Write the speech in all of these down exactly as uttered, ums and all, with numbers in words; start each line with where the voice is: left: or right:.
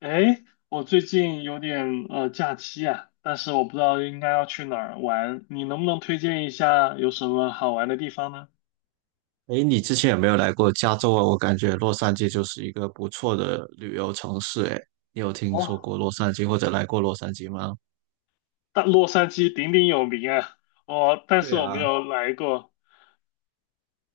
left: 哎，我最近有点呃假期啊，但是我不知道应该要去哪儿玩，你能不能推荐一下有什么好玩的地方呢？
right: 诶，你之前有没有来过加州啊？我感觉洛杉矶就是一个不错的旅游城市。诶，你有听说
left: 哦，
right: 过洛杉矶或者来过洛杉矶吗？
left: 但洛杉矶鼎鼎有名啊。哦，但是
right: 对
left: 我没
right: 啊，
left: 有来过。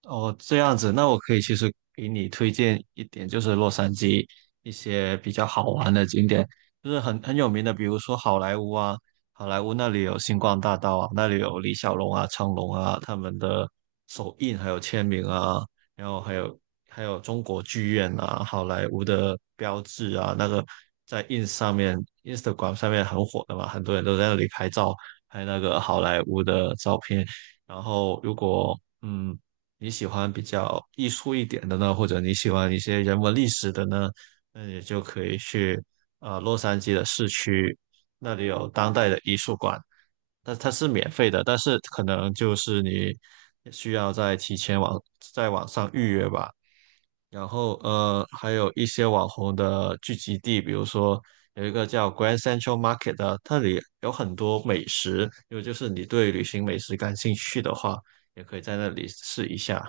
right: 哦，这样子，那我可以其实给你推荐一点，就是洛杉矶一些比较好玩的景点，就是很很有名的，比如说好莱坞啊，好莱坞那里有星光大道啊，那里有李小龙啊、成龙啊他们的手印还有签名啊，然后还有还有中国剧院啊，好莱坞的标志啊，那个在 ins 上面、Instagram 上面很火的嘛，很多人都在那里拍照，拍那个好莱坞的照片。然后如果嗯你喜欢比较艺术一点的呢，或者你喜欢一些人文历史的呢，那你就可以去呃洛杉矶的市区，那里有当代的艺术馆，那它是免费的，但是可能就是你需要在提前网在网上预约吧。然后呃，还有一些网红的聚集地，比如说有一个叫 Grand Central Market 的，那里有很多美食，因为就是你对旅行美食感兴趣的话，也可以在那里试一下。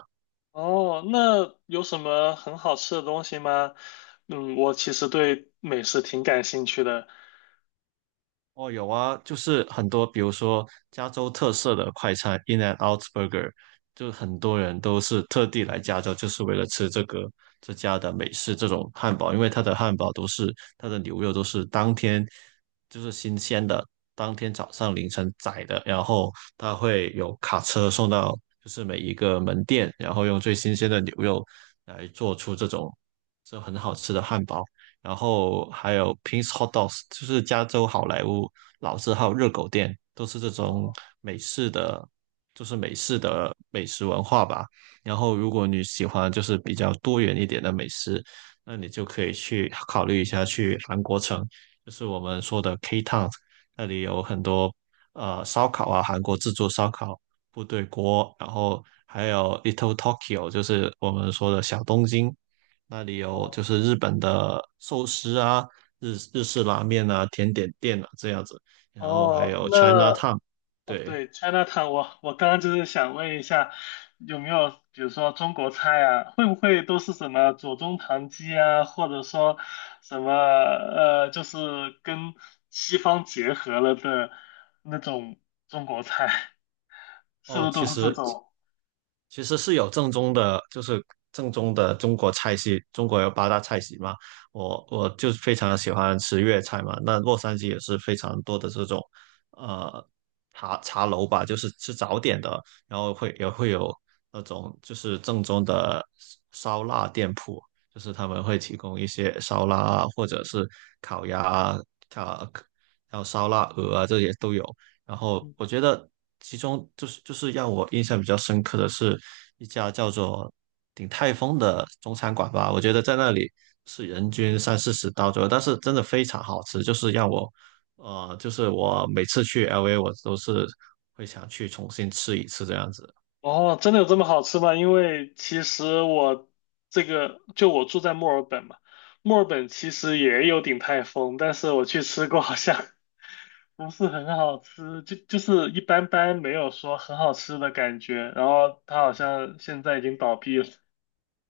left: 哦，那有什么很好吃的东西吗？嗯，我其实对美食挺感兴趣的。
right: 哦，有啊，就是很多，比如说加州特色的快餐 In and Out Burger，就很多人都是特地来加州，就是为了吃这个这家的美式这种汉堡，因为它的汉堡都是它的牛肉都是当天就是新鲜的，当天早上凌晨宰的，然后它会有卡车送到就是每一个门店，然后用最新鲜的牛肉来做出这种这很好吃的汉堡。然后还有 Ping's Hot Dogs，就是加州好莱坞老字号热狗店，都是这种
left: 哦
right: 美式的，就是美式的美食文化吧。然后如果你喜欢就是比较多元一点的美食，那你就可以去考虑一下去韩国城，就是我们说的 K Town，那里有很多呃烧烤啊，韩国自助烧烤、部队锅，然后还有 Little Tokyo，就是我们说的小东京。那里有就
left: 哦
right: 是日本的寿司啊、日日式拉面啊、甜点店啊这样子，然后还
left: 哦，
right: 有
left: 那，
right: China Town，
left: 哦，
right: 对，
left: 对，China Town，我我刚刚就是想问一下，有没有比如说中国菜啊，会不会都是什么左宗棠鸡啊，或者说什么呃，就是跟西方结合了的那种中国菜，是不
right: 哦，
left: 是都啊
right: 其
left: 是这
right: 实
left: 种？
right: 其实是有正宗的，就是正宗的中国菜系，中国有八大菜系嘛。我我就非常喜欢吃粤菜嘛。那洛杉矶也是非常多的这种，呃，茶茶楼吧，就是吃早点的，然后会也会有那种就是正宗的烧腊店铺，就是他们会提供一些烧腊啊，或者是烤鸭啊、烤还有烧腊鹅啊，这些都有。然 后
left: 嗯。
right: 我觉得其中就是就是让我印象比较深刻的是一家叫做鼎泰丰的中餐馆吧，我觉得在那里是人均三四十刀左右，但是真的非常好吃，就是让我呃，就是我每次去 L A 我都是会想去重新吃一次这样子。
left: 哦，真的有这么好吃吗？因为其实我这个就我住在墨尔本嘛，墨尔本其实也有鼎泰丰，但是我去吃过，好像。不是很好吃，就就是一般般，没有说很好吃的感觉。然后它好像现在已经倒闭了。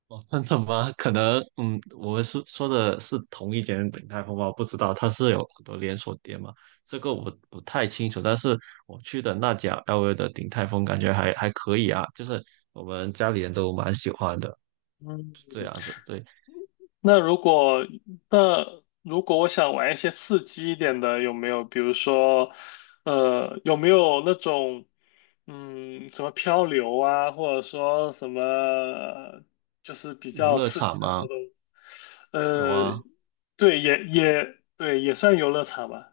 right: 哦，真的吗？可能，嗯，我们是说的是同一间鼎泰丰吧，不知道它是有很多连锁店嘛，这个我不太清楚。但是我去的那家 L V 的鼎泰丰感觉还还可以啊，就是我们家里人都蛮喜欢的，
left: 嗯，
right: 这样子。对，
left: 那如果那如果我想玩一些刺激一点的，有没有？比如说，呃，有没有那种嗯，什么漂流啊，或者说什么就是比
right: 游
left: 较
right: 乐
left: 刺激
right: 场
left: 的
right: 吗？
left: 活动？
right: 有
left: 呃，
right: 啊，
left: 对，也也对，也算游乐场吧。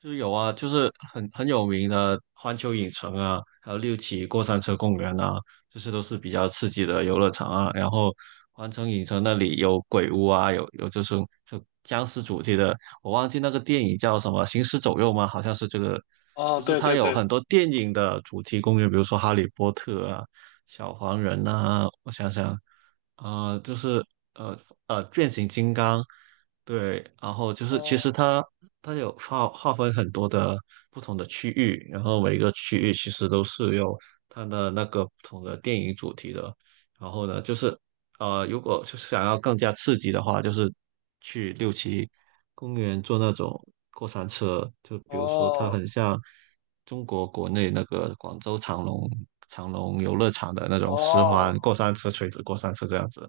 right: 就是有啊，就是很很有名的环球影城啊，还有六旗过山车公园啊，这些都是比较刺激的游乐场啊。然后环城影城那里有鬼屋啊，有有就是就僵尸主题的，我忘记那个电影叫什么《行尸走肉》吗？好像是这个，
left: 哦，
right: 就是
left: 对
right: 它
left: 对
right: 有很
left: 对。
right: 多电影的主题公园，比如说《哈利波特》啊、小黄人啊，我想想，呃，就是呃呃变形金刚。对，然后就是其
left: 哦
right: 实它它有划划分很多的不同的区域，然后每个区域其实都是有它的那个不同的电影主题的。然后呢，就是呃，如果就是想要更加刺激的话，就是去六旗公园坐那种过山车，就比如说它
left: 哦
right: 很像中国国内那个广州长隆长隆游乐场的那种十环
left: 哦，
right: 过山车、垂直过山车这样子。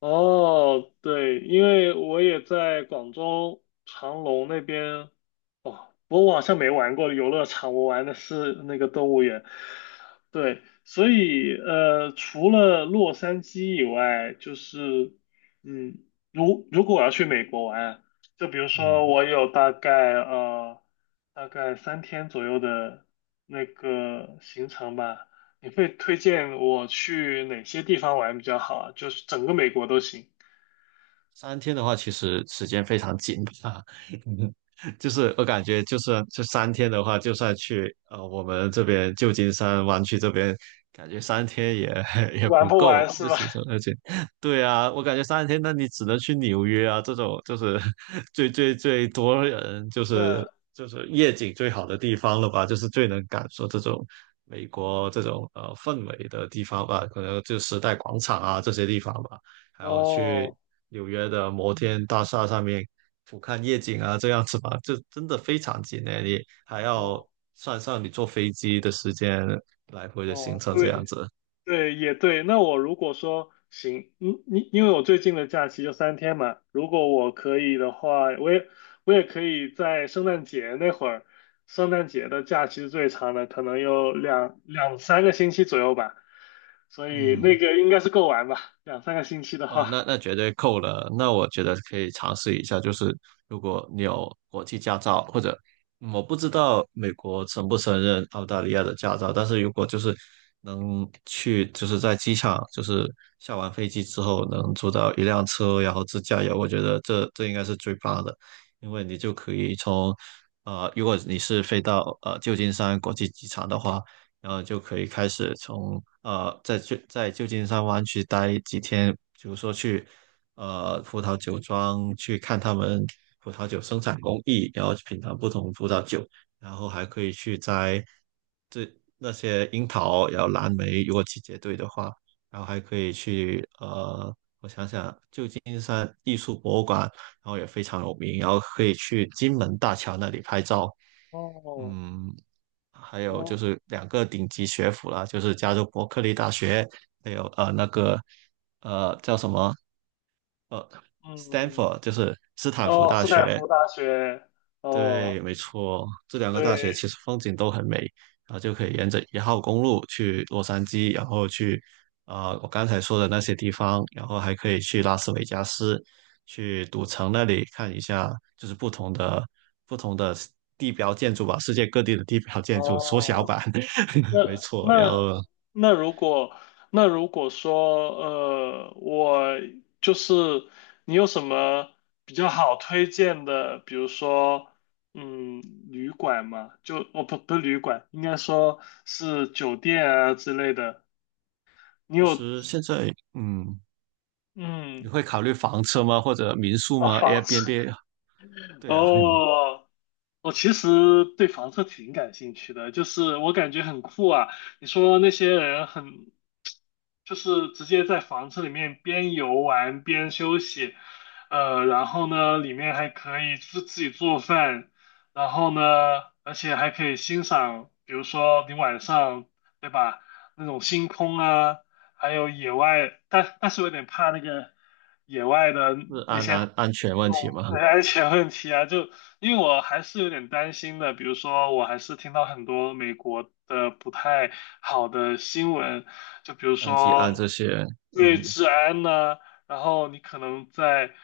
left: 哦，对，因为我也在广州长隆那边。哦，我好像没玩过游乐场，我玩的是那个动物园。对，所以呃，除了洛杉矶以外，就是嗯，如如果我要去美国玩，就比如说
right: 嗯。
left: 我有大概呃大概三天左右的那个行程吧。你会推荐我去哪些地方玩比较好啊？就是整个美国都行。
right: 三天的话，其实时间非常紧啊。就是我感觉，就是这三天的话，就算去呃我们这边旧金山湾区这边，感觉三天也 也
left: 玩
right: 不
left: 不玩
right: 够，
left: 是
right: 就
left: 吧？
right: 行程。而且，对啊，我感觉三天，那你只能去纽约啊，这种就是 最最最多人，就 是
left: 那。
right: 就是夜景最好的地方了吧，就是最能感受这种美国这种呃氛围的地方吧，可能就时代广场啊这些地方吧。还要去
left: 哦
right: 纽约的摩天大厦上面俯瞰夜景啊，这样子吧，这真的非常近诶，你还要
left: 哦
right: 算上你坐飞机的时间，来回的行
left: 哦，
right: 程这样
left: 对
right: 子，
left: 对也对。那我如果说行，嗯，因因为我最近的假期就三天嘛，如果我可以的话，我也我也可以在圣诞节那会儿，圣诞节的假期是最长的，可能有两两三个星期左右吧，所以那
right: 嗯。
left: 个应该是够玩吧，两三个星期的
right: 哦，
left: 话。
right: 那那绝对够了。那我觉得可以尝试一下，就是如果你有国际驾照，或者嗯我不知道美国承不承认澳大利亚的驾照，但是如果就是能去，就是在机场，就是下完飞机之后能租到一辆车，然后自驾游，我觉得这这应该是最棒的，因为你就可以从呃，如果你是飞到呃旧金山国际机场的话，然后就可以开始从呃在旧在旧金山湾区待几天，比如说去呃葡萄酒庄去看他们葡萄酒生产工艺，然后品尝不同葡萄酒，然后还可以去摘这那些樱桃，然后蓝莓，如果季节对的话，然后还可以去呃。我想想，旧金山艺术博物馆，然后也非常有名，然后可以去金门大桥那里拍照，
left: 哦
right: 嗯，还有就
left: 哦。
right: 是两个顶级学府啦，就是加州伯克利大学，还有呃那个呃叫什么呃
left: 嗯。
right: Stanford，就是斯坦福
left: 哦，
right: 大
left: 斯坦
right: 学，
left: 福大学。哦，
right: 对，没错，这两个大学
left: 对。
right: 其实风景都很美，然后就可以沿着一号公路去洛杉矶，然后去呃我刚才说的那些地方，然后还可以去拉斯维加斯，去赌城那里看一下，就是不同的不同的地标建筑吧，世界各地的地标建筑缩小
left: 哦，
right: 版，
left: 那
right: 没错。然
left: 那
right: 后
left: 那如果那如果说，呃，我就是你有什么比较好推荐的，比如说，嗯，旅馆嘛，就哦不不是旅馆，应该说是酒店啊之类的，你
right: 其
left: 有
right: 实现在嗯，你
left: 嗯
right: 会考虑房车吗？或者民宿
left: 啊
right: 吗
left: 房子。
right: ？Airbnb？对啊，嗯
left: 哦。我其实对房车挺感兴趣的，就是我感觉很酷啊。你说那些人很，就是直接在房车里面边游玩边休息，呃，然后呢，里面还可以自自己做饭，然后呢，而且还可以欣赏，比如说你晚上，对吧，那种星空啊，还有野外，但但是我有点怕那个野外的
right: 是
left: 那
right: 安
left: 些。
right: 安安全问题吗？
left: 对安全问题啊，就因为我还是有点担心的，比如说我还是听到很多美国的不太好的新闻，就比如
right: 像提案
left: 说
right: 这些，
left: 对
right: 嗯
left: 治安呐、然后你可能在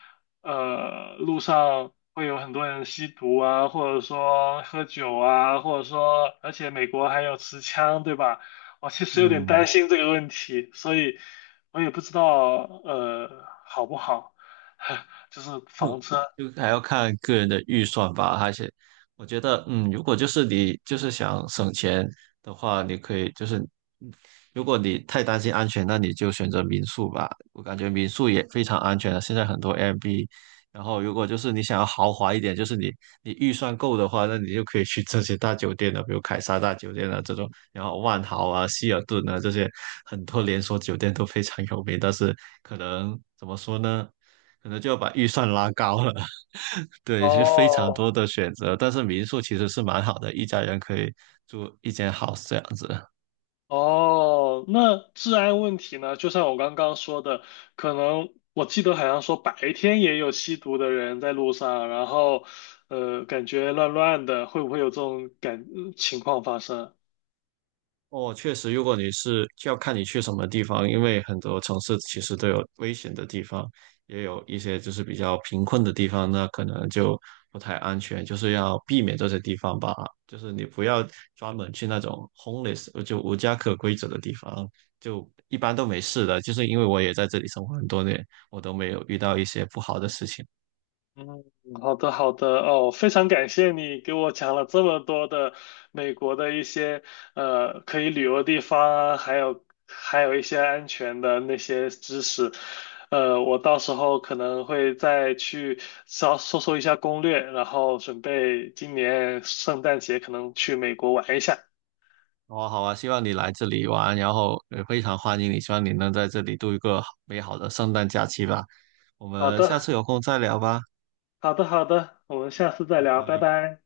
left: 呃路上会有很多人吸毒啊，或者说喝酒啊，或者说而且美国还有持枪，对吧？我其实有点担
right: 嗯，
left: 心这个问题，所以我也不知道呃好不好。就是房
right: 就
left: 车。
right: 就还要看个人的预算吧，而且我觉得，嗯，如果就是你就是想省钱的话，你可以就是，嗯如果你太担心安全，那你就选择民宿吧。我感觉民宿也非常安全了，现在很多 Airbnb。然后，如果就是你想要豪华一点，就是你你预算够的话，那你就可以去这些大酒店了，比如凯撒大酒店啊这种，然后万豪啊、希尔顿啊这些很多连锁酒店都非常有名，但是可能怎么说呢？可能就要把预算拉高了。对，是非常
left: 哦
right: 多的选择，但是民宿其实是蛮好的，一家人可以住一间 house 这样子。
left: 哦，那治安问题呢？就像我刚刚说的，可能我记得好像说白天也有吸毒的人在路上，然后呃，感觉乱乱的，会不会有这种感呃情况发生啊？
right: 哦，确实，如果你是就要看你去什么地方，因为很多城市其实都有危险的地方，也有一些就是比较贫困的地方，那可能就不太安全，就是要避免这些地方吧。就是你不要专门去那种 homeless 呃就无家可归者的地方，就一般都没事的。就是因为我也在这里生活很多年，我都没有遇到一些不好的事情。
left: 嗯，好的好的哦，非常感谢你给我讲了这么多的美国的一些呃可以旅游的地方啊，还有还有一些安全的那些知识，呃，我到时候可能会再去稍搜索一下攻略，然后准备今年圣诞节可能去美国玩一下。
right: 好啊，好啊，希望你来这里玩，然后也非常欢迎你，希望你能在这里度一个美好的圣诞假期吧。我
left: 好
right: 们下
left: 的
right: 次有空再聊吧，
left: 好的好的，我们下次再
right: 拜
left: 聊，拜
right: 拜。
left: 拜。